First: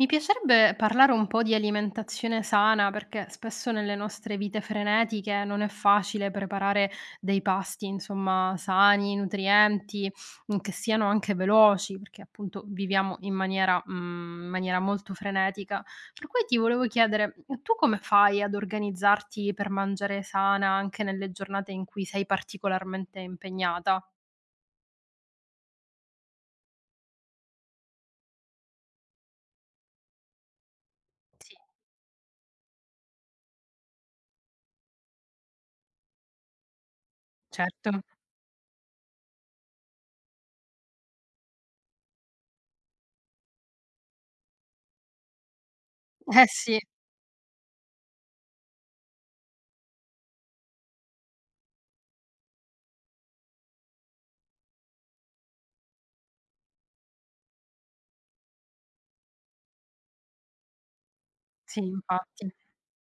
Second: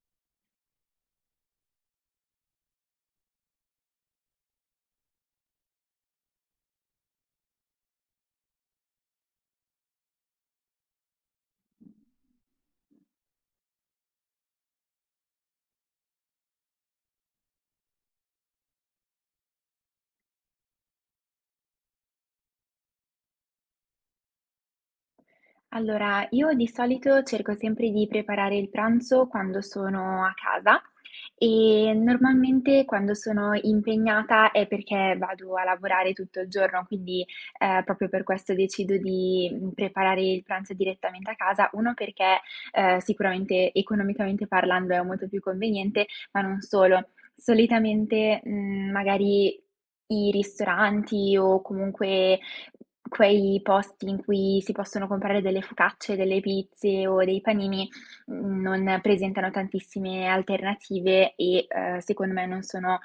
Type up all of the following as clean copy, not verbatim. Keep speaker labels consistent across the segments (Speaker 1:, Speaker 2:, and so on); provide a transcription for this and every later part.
Speaker 1: Mi piacerebbe parlare un po' di alimentazione sana perché spesso nelle nostre vite frenetiche non è facile preparare dei pasti, insomma, sani, nutrienti, che siano anche veloci, perché appunto viviamo in maniera molto frenetica. Per cui ti volevo chiedere, tu come fai ad organizzarti per mangiare sana anche nelle giornate in cui sei particolarmente impegnata?
Speaker 2: Allora, io di solito cerco sempre di preparare il pranzo quando sono a casa
Speaker 1: Sì,
Speaker 2: e normalmente quando sono impegnata è perché vado a lavorare tutto il giorno, quindi
Speaker 1: certo.
Speaker 2: proprio per questo decido di preparare il pranzo direttamente a casa. Uno perché sicuramente economicamente parlando è molto più conveniente, ma
Speaker 1: Eh
Speaker 2: non
Speaker 1: sì,
Speaker 2: solo. Solitamente magari i ristoranti o comunque quei posti in cui si possono comprare delle focacce, delle pizze o dei panini, non presentano tantissime alternative e,
Speaker 1: sì,
Speaker 2: secondo me
Speaker 1: infatti.
Speaker 2: non sono,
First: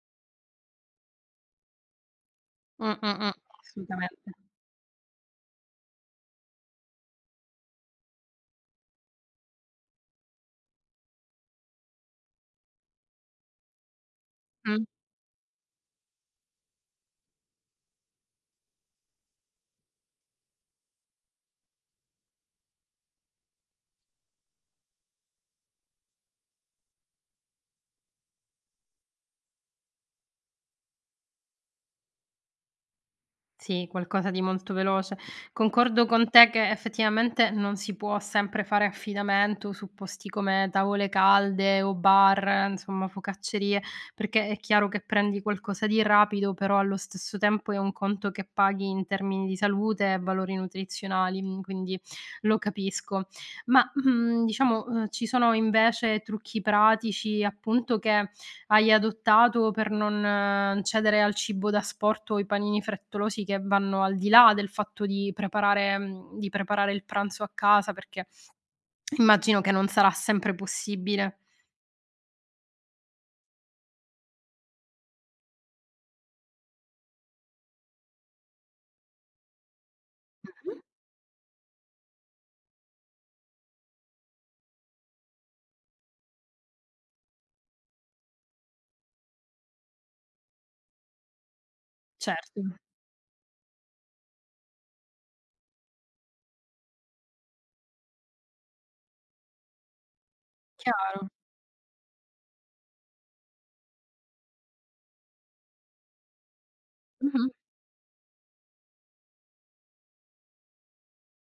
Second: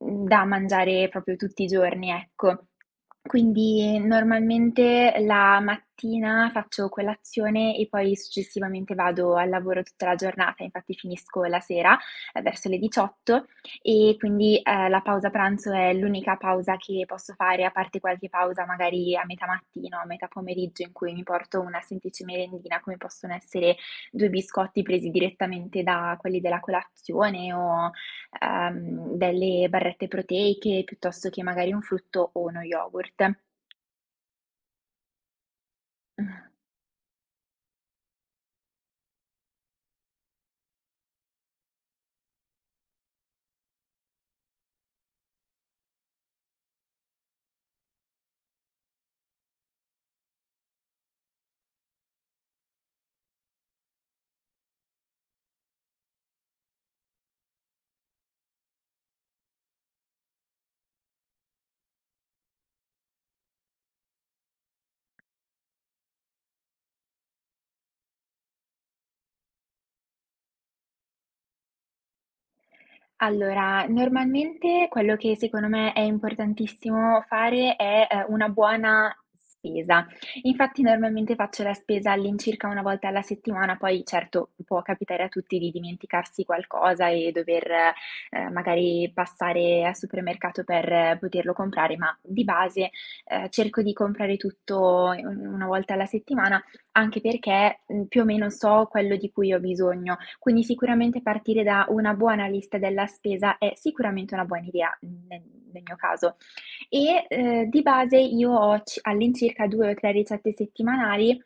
Speaker 2: da mangiare proprio tutti i giorni, ecco.
Speaker 1: Mm, mm, mm,
Speaker 2: Quindi
Speaker 1: assolutamente.
Speaker 2: normalmente la mattina faccio colazione e poi successivamente vado al lavoro tutta la giornata, infatti finisco la sera, verso le 18 e quindi, la pausa pranzo è l'unica pausa che posso fare, a parte qualche pausa magari a metà mattina o a metà pomeriggio in cui mi porto una semplice merendina, come possono essere 2 biscotti presi direttamente da quelli della colazione o, delle barrette proteiche, piuttosto che magari un frutto o uno yogurt.
Speaker 1: Sì, qualcosa di molto veloce. Concordo con te che effettivamente non si può sempre fare affidamento su posti come tavole calde o bar, insomma focaccerie, perché è chiaro che prendi qualcosa di rapido, però allo stesso tempo è un conto che paghi in termini di salute e valori nutrizionali, quindi lo capisco. Ma diciamo ci sono invece trucchi pratici appunto che hai adottato per non cedere al cibo da sport o i panini frettolosi che vanno al di là del fatto di di preparare il pranzo a casa, perché immagino che non sarà sempre possibile.
Speaker 2: Allora, normalmente quello che secondo me è importantissimo fare è, una buona spesa.
Speaker 1: Mh-mh.
Speaker 2: Infatti normalmente faccio la spesa all'incirca una volta alla settimana, poi certo può capitare a tutti di dimenticarsi qualcosa e dover, magari passare al supermercato per poterlo comprare, ma di
Speaker 1: Certo,
Speaker 2: base, cerco di comprare tutto un una volta alla settimana, anche perché, più o meno so quello di cui ho bisogno. Quindi sicuramente
Speaker 1: chiaro.
Speaker 2: partire da una buona lista della spesa è sicuramente una buona idea, nel mio caso. E,
Speaker 1: Mh-mh.
Speaker 2: di base io ho ci all'incirca 2 o 3 ricette settimanali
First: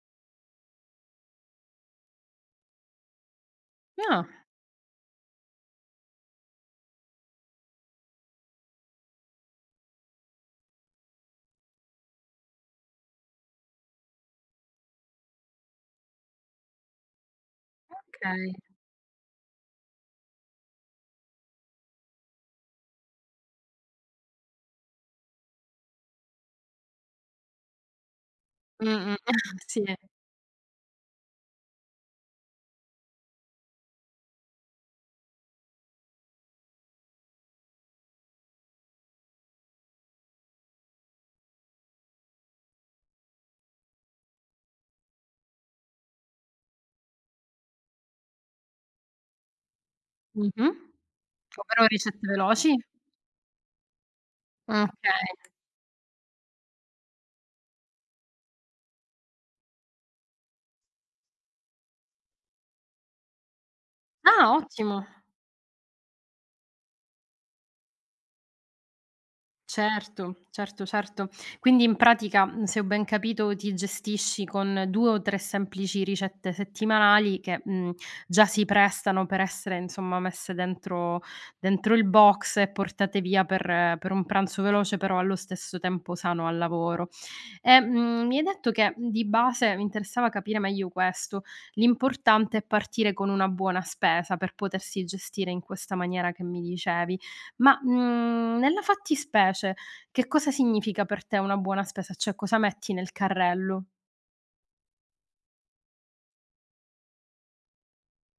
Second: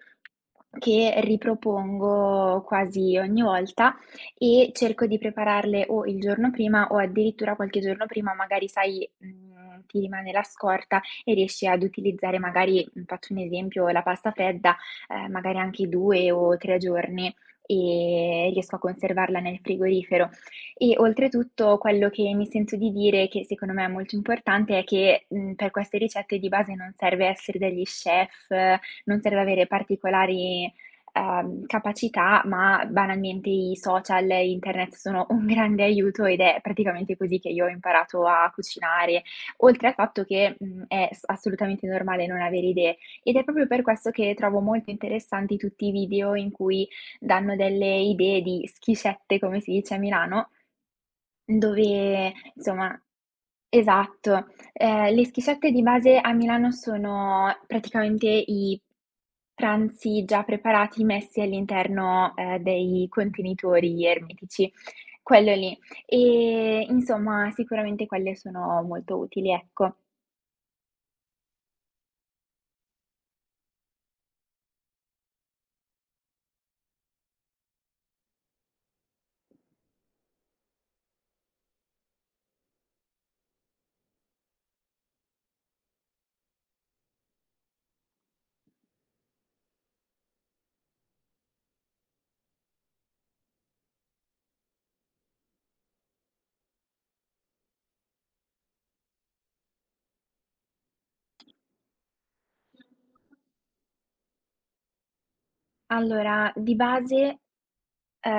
Speaker 2: che ripropongo quasi ogni volta
Speaker 1: Ah,
Speaker 2: e cerco di prepararle o il giorno prima o addirittura qualche giorno prima, magari sai, ti rimane la scorta e riesci ad utilizzare magari, faccio un esempio, la pasta fredda, magari anche 2 o 3 giorni e
Speaker 1: okay.
Speaker 2: riesco a conservarla nel frigorifero. E oltretutto quello che mi sento di dire, che secondo me è molto importante, è che, per queste ricette di base non serve essere degli chef,
Speaker 1: Mh-mh.
Speaker 2: non serve avere
Speaker 1: Sì.
Speaker 2: particolari, capacità, ma banalmente i social e internet sono un grande aiuto ed è praticamente così che io ho imparato a cucinare, oltre al fatto che, è s assolutamente normale non avere idee. Ed è proprio per questo che trovo molto interessanti tutti i video in cui danno delle idee di schiscette, come si dice a Milano,
Speaker 1: Mh-mh. Ovvero ricette
Speaker 2: dove
Speaker 1: veloci?
Speaker 2: insomma. Esatto. Le
Speaker 1: Okay.
Speaker 2: schiscette di base a Milano sono praticamente i pranzi già preparati messi all'interno, dei contenitori
Speaker 1: Ah,
Speaker 2: ermetici,
Speaker 1: ottimo.
Speaker 2: quello lì. E insomma sicuramente quelle sono molto utili, ecco.
Speaker 1: Certo, certo, certo. Quindi in pratica, se ho ben capito, ti gestisci con 2 o 3 semplici ricette settimanali che, già si prestano per essere, insomma, messe dentro il box e portate via per un pranzo veloce, però allo stesso tempo sano al lavoro. E, mi hai detto che di base mi interessava capire meglio questo, l'importante è partire con una buona spesa per potersi gestire in questa maniera che mi dicevi. Ma, nella fattispecie che cosa significa per te una buona spesa? Cioè cosa metti nel carrello?
Speaker 2: Allora, di base, Ehm,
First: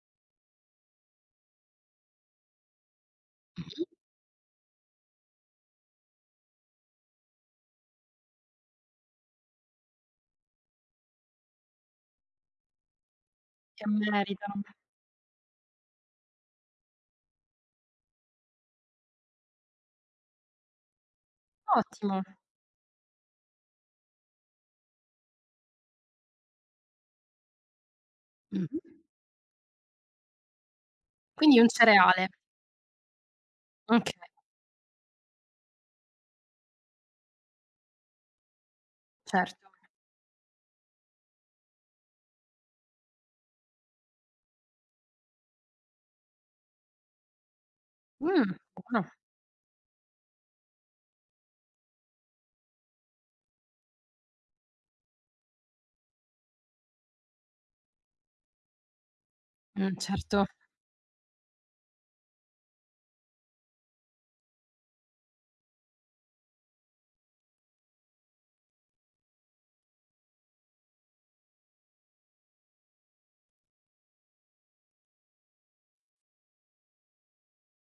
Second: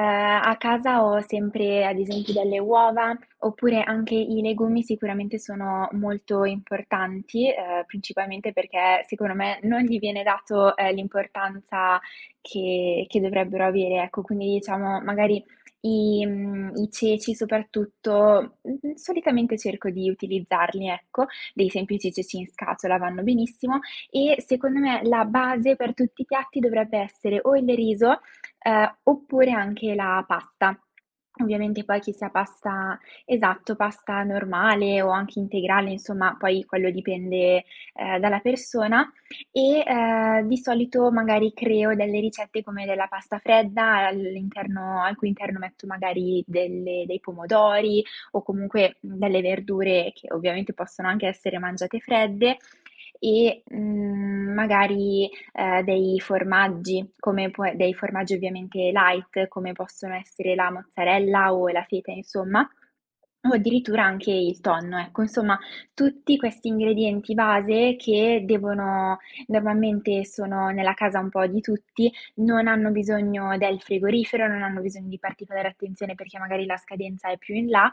Speaker 2: a casa ho sempre ad esempio delle uova, oppure
Speaker 1: Mh-mh.
Speaker 2: anche i legumi sicuramente sono molto importanti, principalmente perché secondo me non gli viene dato, l'importanza che dovrebbero
Speaker 1: Che
Speaker 2: avere, ecco. Quindi
Speaker 1: meritano.
Speaker 2: diciamo magari i ceci soprattutto, solitamente cerco di utilizzarli, ecco, dei semplici
Speaker 1: Ottimo.
Speaker 2: ceci in scatola vanno benissimo e secondo me la base per tutti i piatti dovrebbe essere o il riso,
Speaker 1: Mh-mh.
Speaker 2: Oppure anche la pasta.
Speaker 1: Quindi un
Speaker 2: Ovviamente poi, che
Speaker 1: cereale.
Speaker 2: sia pasta. Esatto,
Speaker 1: Okay,
Speaker 2: pasta normale o anche integrale, insomma, poi quello dipende, dalla persona
Speaker 1: certo.
Speaker 2: e, di solito magari creo delle ricette come della pasta fredda all'interno al cui interno metto magari delle dei pomodori o comunque
Speaker 1: Buono.
Speaker 2: delle verdure che ovviamente possono anche essere mangiate fredde e, magari dei formaggi ovviamente light, come possono
Speaker 1: Certo.
Speaker 2: essere la mozzarella o la feta insomma, o addirittura anche il tonno, ecco. Insomma, tutti questi ingredienti base che devono normalmente sono nella casa un po' di tutti, non hanno bisogno del frigorifero, non hanno bisogno di particolare attenzione perché magari la scadenza è più in là,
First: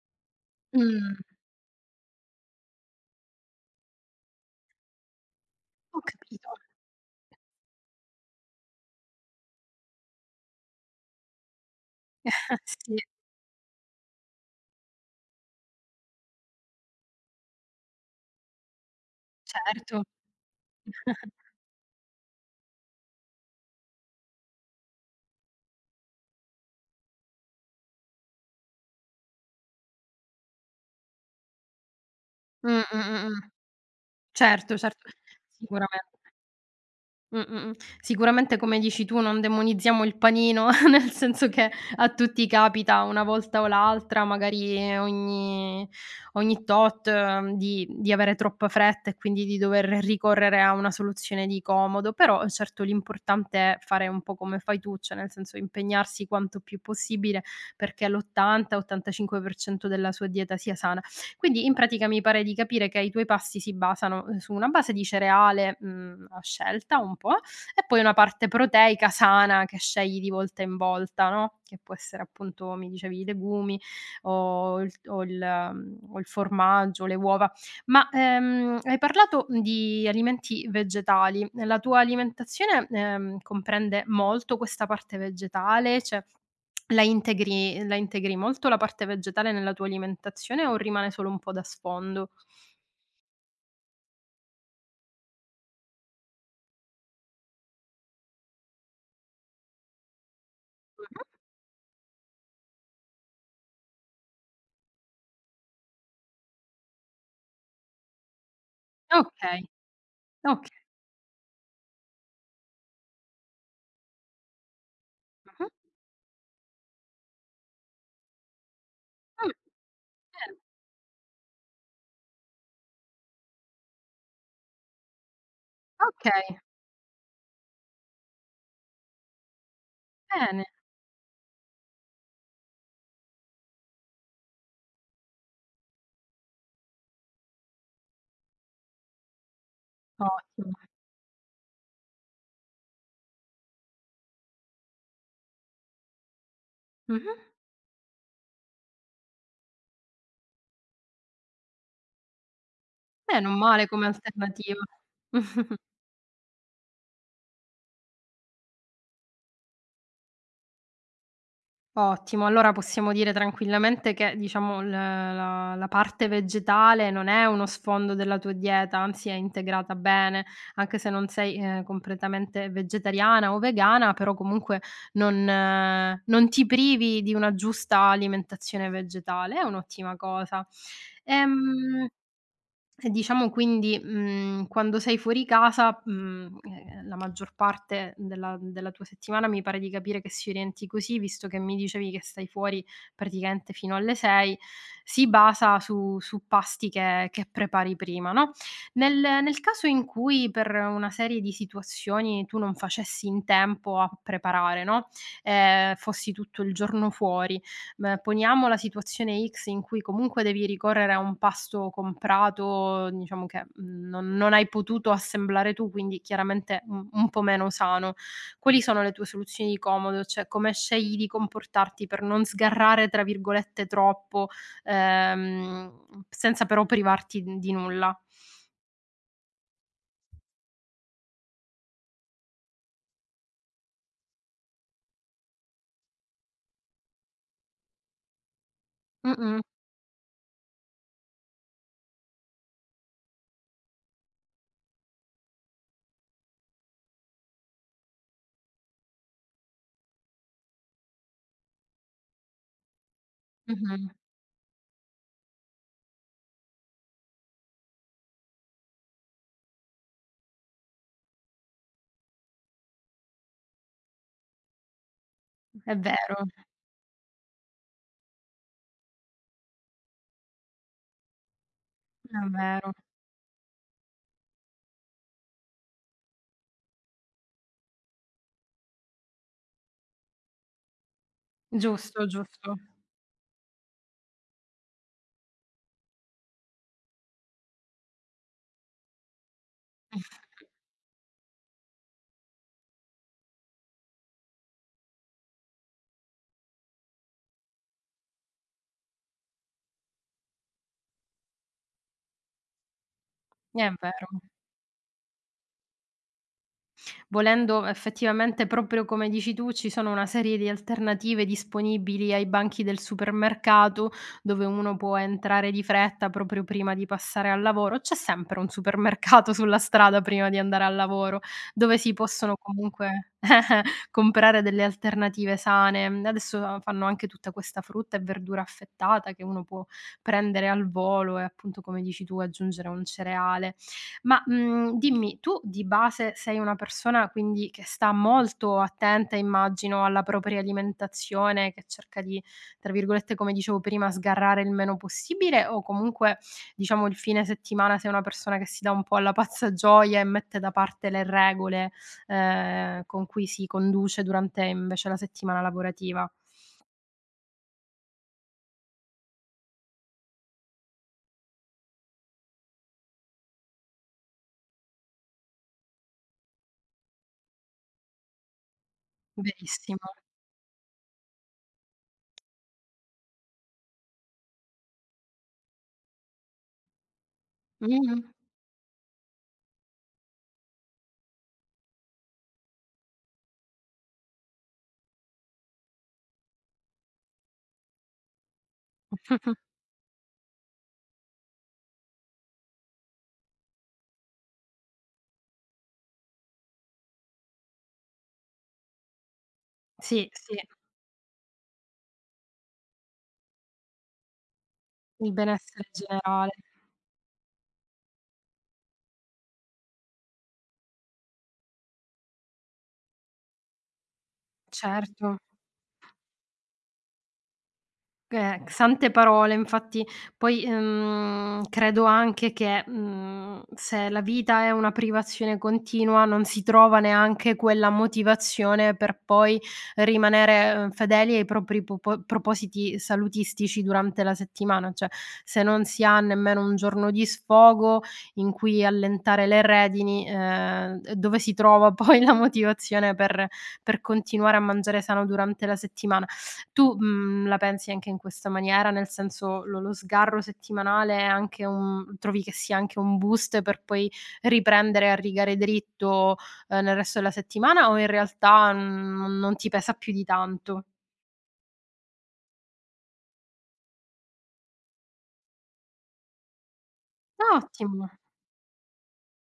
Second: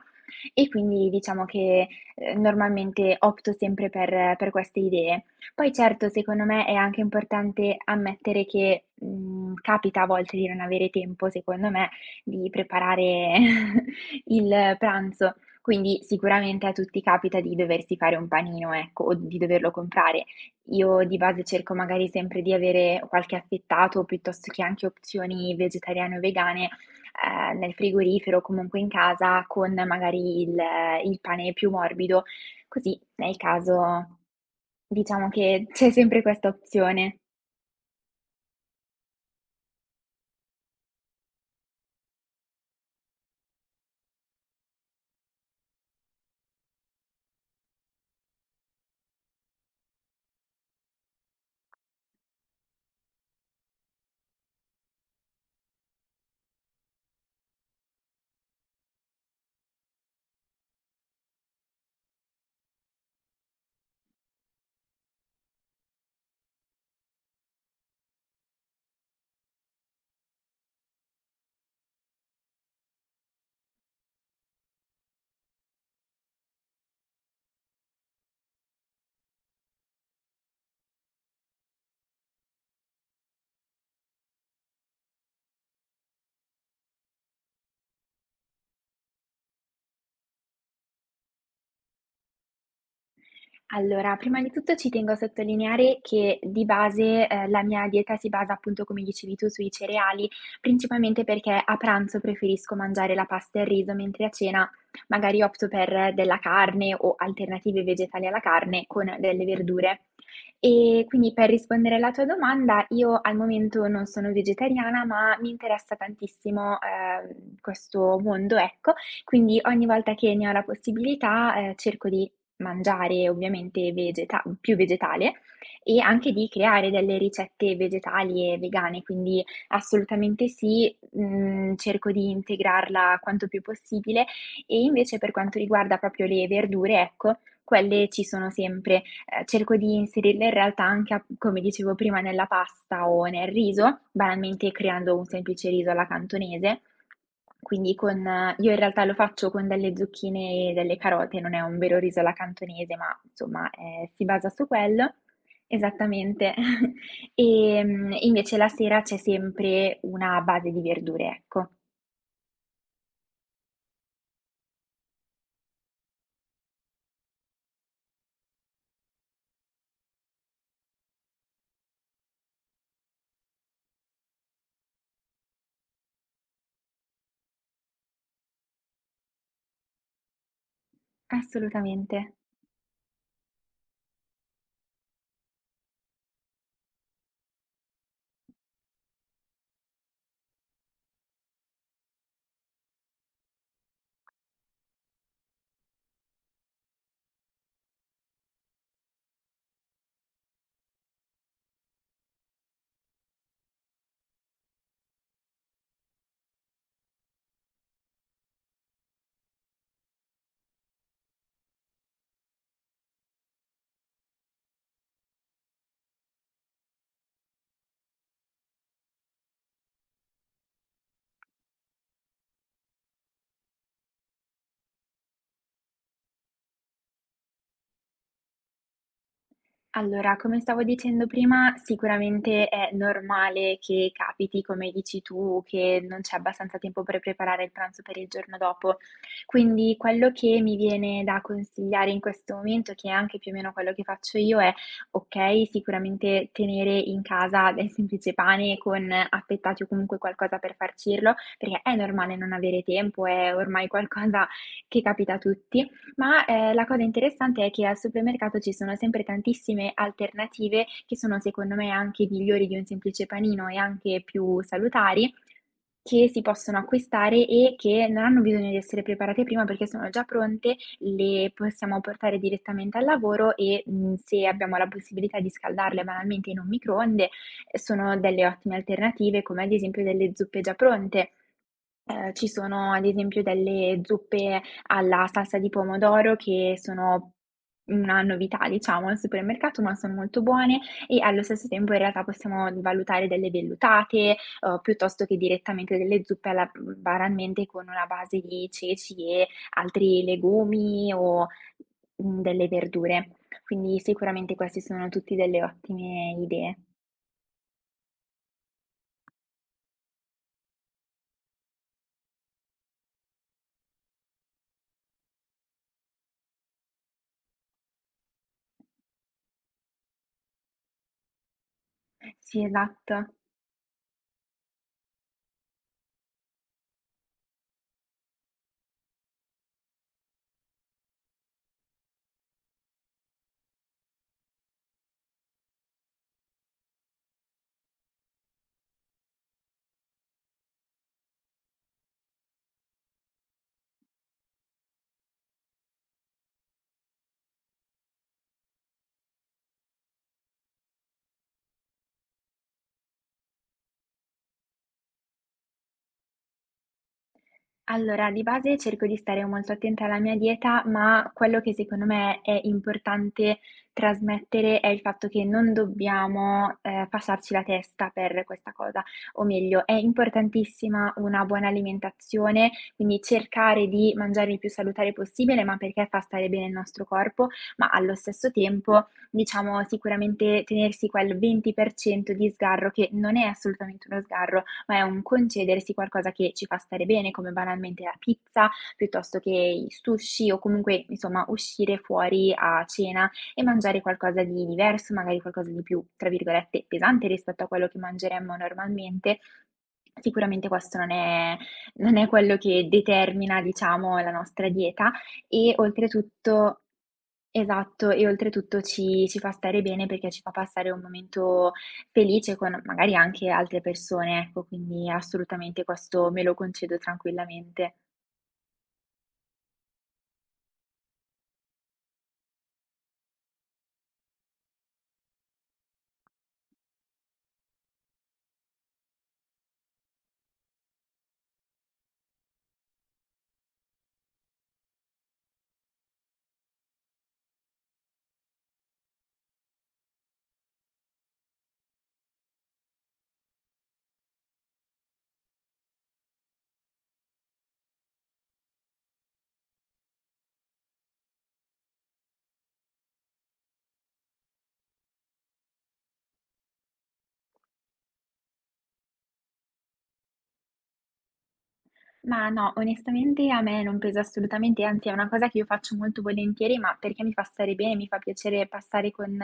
Speaker 2: e quindi
Speaker 1: Mh,
Speaker 2: diciamo che, normalmente opto sempre per queste idee. Poi
Speaker 1: ho
Speaker 2: certo, secondo
Speaker 1: capito.
Speaker 2: me è anche importante ammettere che, capita a volte di non avere tempo, secondo me, di
Speaker 1: Sì,
Speaker 2: preparare il pranzo. Quindi sicuramente a tutti capita di doversi fare un panino, ecco, o di doverlo
Speaker 1: certo.
Speaker 2: comprare. Io di base cerco magari sempre di avere qualche affettato, piuttosto che anche opzioni vegetariane o vegane, nel frigorifero o comunque in casa con magari il pane più morbido,
Speaker 1: Mh, mh,
Speaker 2: così
Speaker 1: mh,
Speaker 2: nel
Speaker 1: mh.
Speaker 2: caso
Speaker 1: Certo, certo,
Speaker 2: diciamo che c'è
Speaker 1: sicuramente.
Speaker 2: sempre questa opzione.
Speaker 1: Mh, mh, mh. Sicuramente come dici tu non demonizziamo il panino, nel senso che a tutti capita una volta o l'altra, magari ogni tot, di avere troppa fretta e quindi di dover ricorrere a una soluzione di comodo, però certo l'importante è fare un po' come fai tu, cioè nel senso impegnarsi quanto più possibile perché l'80, 85% della sua dieta sia sana. Quindi in pratica mi pare di capire che i tuoi pasti si basano, su una base di cereale, a scelta un po' e poi una parte proteica sana che scegli di volta in volta, no, che può essere appunto mi dicevi i legumi o il o il o il formaggio, le uova. Ma, hai parlato di alimenti vegetali. La tua alimentazione, comprende molto questa parte vegetale? Cioè la integri molto la parte vegetale nella tua alimentazione o rimane solo un po' da sfondo?
Speaker 2: Allora, prima di tutto ci tengo a sottolineare che di base, la mia dieta si basa appunto, come dicevi tu, sui cereali, principalmente
Speaker 1: Mh-mh.
Speaker 2: perché a pranzo preferisco mangiare la pasta e il riso, mentre a cena magari opto per della carne o alternative vegetali alla carne con delle
Speaker 1: Okay,
Speaker 2: verdure.
Speaker 1: okay.
Speaker 2: E quindi per rispondere alla tua domanda, io al momento non sono vegetariana, ma mi
Speaker 1: Mh-mh.
Speaker 2: interessa tantissimo, questo mondo, ecco,
Speaker 1: Mh,
Speaker 2: quindi ogni volta che ne ho
Speaker 1: bene.
Speaker 2: la possibilità, cerco di mangiare ovviamente vegeta più vegetale e anche di
Speaker 1: Okay,
Speaker 2: creare delle ricette vegetali e vegane, quindi assolutamente
Speaker 1: bene.
Speaker 2: sì, cerco di integrarla quanto più possibile. E invece per quanto riguarda proprio le verdure, ecco, quelle ci sono sempre. Cerco di inserirle in
Speaker 1: Ottimo.
Speaker 2: realtà anche a come dicevo prima, nella pasta o nel riso, banalmente creando un semplice riso alla cantonese,
Speaker 1: Mh-mh.
Speaker 2: quindi con io in realtà lo faccio con delle zucchine e delle carote, non è un vero riso alla cantonese, ma
Speaker 1: Beh, non
Speaker 2: insomma,
Speaker 1: male come
Speaker 2: si basa su
Speaker 1: alternativa.
Speaker 2: quello. Esattamente. Invece la sera c'è sempre una base di verdure, ecco.
Speaker 1: Ottimo, allora possiamo dire tranquillamente che diciamo l la la parte vegetale non è uno sfondo della tua dieta, anzi è integrata bene, anche se non sei, completamente vegetariana o vegana, però comunque non ti privi di una giusta alimentazione vegetale, è un'ottima cosa. Ehm
Speaker 2: Assolutamente.
Speaker 1: e diciamo quindi, quando sei fuori casa, la maggior parte della tua settimana mi pare di capire che si orienti così, visto che mi dicevi che stai fuori praticamente fino alle 6, si basa su pasti che prepari prima, no, nel nel caso in cui per una serie di situazioni tu non facessi in tempo a preparare, no, fossi tutto il giorno fuori. Beh, poniamo la situazione X in cui comunque devi ricorrere a un pasto comprato, diciamo che, non hai potuto assemblare tu, quindi chiaramente un po' meno sano. Quali sono le tue soluzioni di comodo? Cioè, come scegli di comportarti per non "sgarrare" tra virgolette troppo, ehm, senza però privarti d di nulla?
Speaker 2: Allora, come stavo dicendo prima, sicuramente è normale che capiti, come dici tu, che non c'è abbastanza tempo per preparare il pranzo per il giorno dopo.
Speaker 1: Mh-mh,
Speaker 2: Quindi quello che mi viene da consigliare in questo momento, che è anche più o meno quello che faccio io, è: ok, sicuramente tenere in casa del semplice pane con affettati o comunque qualcosa per farcirlo, perché è normale non avere tempo, è ormai
Speaker 1: mh-mh.
Speaker 2: qualcosa che capita a tutti, ma, la cosa interessante è che al supermercato ci sono sempre tantissime alternative che sono secondo me anche migliori di un semplice panino e anche più salutari,
Speaker 1: È
Speaker 2: che si
Speaker 1: vero,
Speaker 2: possono acquistare e che non hanno bisogno di essere preparate prima perché sono già pronte, le possiamo portare
Speaker 1: è vero.
Speaker 2: direttamente al lavoro e, se abbiamo la possibilità di scaldarle banalmente in un microonde, sono delle ottime alternative, come ad esempio delle zuppe già pronte.
Speaker 1: Giusto,
Speaker 2: Ci
Speaker 1: giusto.
Speaker 2: sono ad esempio delle zuppe alla salsa di pomodoro che sono una novità diciamo al supermercato, ma son molto buone e allo stesso tempo in realtà possiamo valutare delle vellutate, piuttosto che direttamente delle zuppe banalmente con una base di ceci e altri legumi o, delle verdure.
Speaker 1: È
Speaker 2: Quindi
Speaker 1: vero.
Speaker 2: sicuramente questi sono tutti delle ottime idee.
Speaker 1: Volendo effettivamente, proprio come dici tu, ci sono una serie di alternative disponibili ai banchi del supermercato, dove uno può entrare di fretta proprio prima di passare al lavoro. C'è sempre un supermercato sulla strada prima di andare al lavoro, dove si possono
Speaker 2: Sì,
Speaker 1: comunque
Speaker 2: esatto.
Speaker 1: comprare delle alternative sane. Adesso fanno anche tutta questa frutta e verdura affettata che uno può prendere al volo e appunto, come dici tu, aggiungere un cereale. Ma, dimmi, tu di base sei una persona quindi che sta molto attenta, immagino, alla propria alimentazione, che cerca di, tra virgolette, come dicevo prima, "sgarrare il meno possibile" o comunque, diciamo, il fine settimana sei una persona che si dà un po' alla pazza gioia e mette da parte le regole? Con cui si conduce durante invece la settimana lavorativa.
Speaker 2: Allora, di base cerco di stare molto attenta alla mia dieta, ma quello che secondo me è importante trasmettere è il fatto che non dobbiamo, passarci la testa per questa cosa, o meglio, è
Speaker 1: Verissimo.
Speaker 2: importantissima una buona alimentazione, quindi cercare di mangiare il più salutare possibile, ma perché fa stare bene il nostro corpo, ma allo
Speaker 1: Mh-mh.
Speaker 2: stesso tempo, diciamo, sicuramente tenersi quel 20% di sgarro che non è assolutamente uno sgarro, ma è un concedersi qualcosa che ci fa stare bene, come banalmente la pizza, piuttosto che i sushi o comunque, insomma, uscire fuori a cena e mangiare qualcosa di diverso, magari qualcosa di più, tra virgolette, "pesante" rispetto a quello che mangeremmo normalmente.
Speaker 1: Sì, sì,
Speaker 2: Sicuramente questo non è quello che determina, diciamo, la nostra dieta
Speaker 1: il
Speaker 2: e
Speaker 1: benessere generale,
Speaker 2: oltretutto. Esatto, e oltretutto ci fa stare bene perché ci fa passare un momento felice con magari anche altre persone, ecco, quindi
Speaker 1: certo.
Speaker 2: assolutamente questo me lo concedo tranquillamente.
Speaker 1: Sante parole, infatti poi, credo anche che, se la vita è una privazione continua, non si trova neanche quella motivazione per poi rimanere, fedeli ai propri popo propositi salutistici durante la settimana. Cioè, se non si ha nemmeno un giorno di sfogo in cui allentare le redini, dove si trova poi la motivazione per continuare a mangiare sano durante la settimana? Tu, la pensi anche in questa maniera? Nel senso, lo sgarro settimanale è anche un trovi che sia anche un boost per poi riprendere a rigare dritto, nel resto della settimana o in realtà non ti pesa più di tanto?
Speaker 2: Ma no, onestamente a me non pesa assolutamente, anzi è una cosa che io faccio molto volentieri, ma perché mi fa stare bene,
Speaker 1: Ottimo,
Speaker 2: mi fa piacere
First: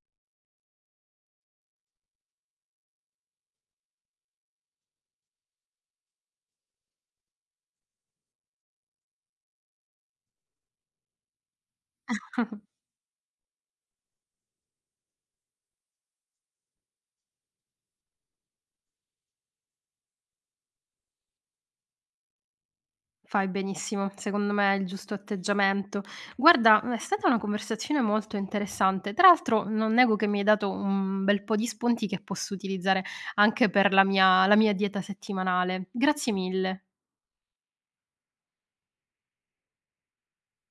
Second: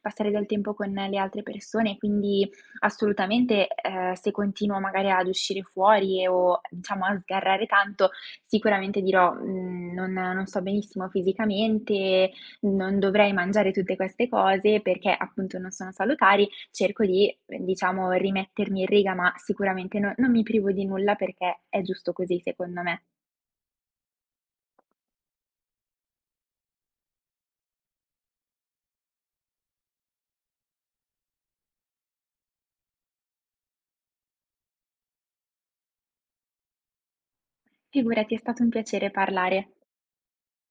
Speaker 2: passare del tempo con le altre persone, quindi assolutamente, se continuo magari ad uscire fuori e o diciamo a sgarrare tanto, sicuramente dirò: "Mhmm, non sto benissimo fisicamente, non dovrei mangiare tutte queste cose perché appunto non sono salutari". Cerco di, diciamo, rimettermi in riga, ma sicuramente no non mi privo di nulla perché è giusto così, secondo me.
Speaker 1: fai benissimo, secondo me è il giusto atteggiamento. Guarda, è stata una conversazione molto interessante. Tra l'altro non nego che mi hai dato un bel po' di spunti che posso utilizzare anche per la mia dieta settimanale. Grazie mille.
Speaker 2: Figurati, è stato un piacere parlare.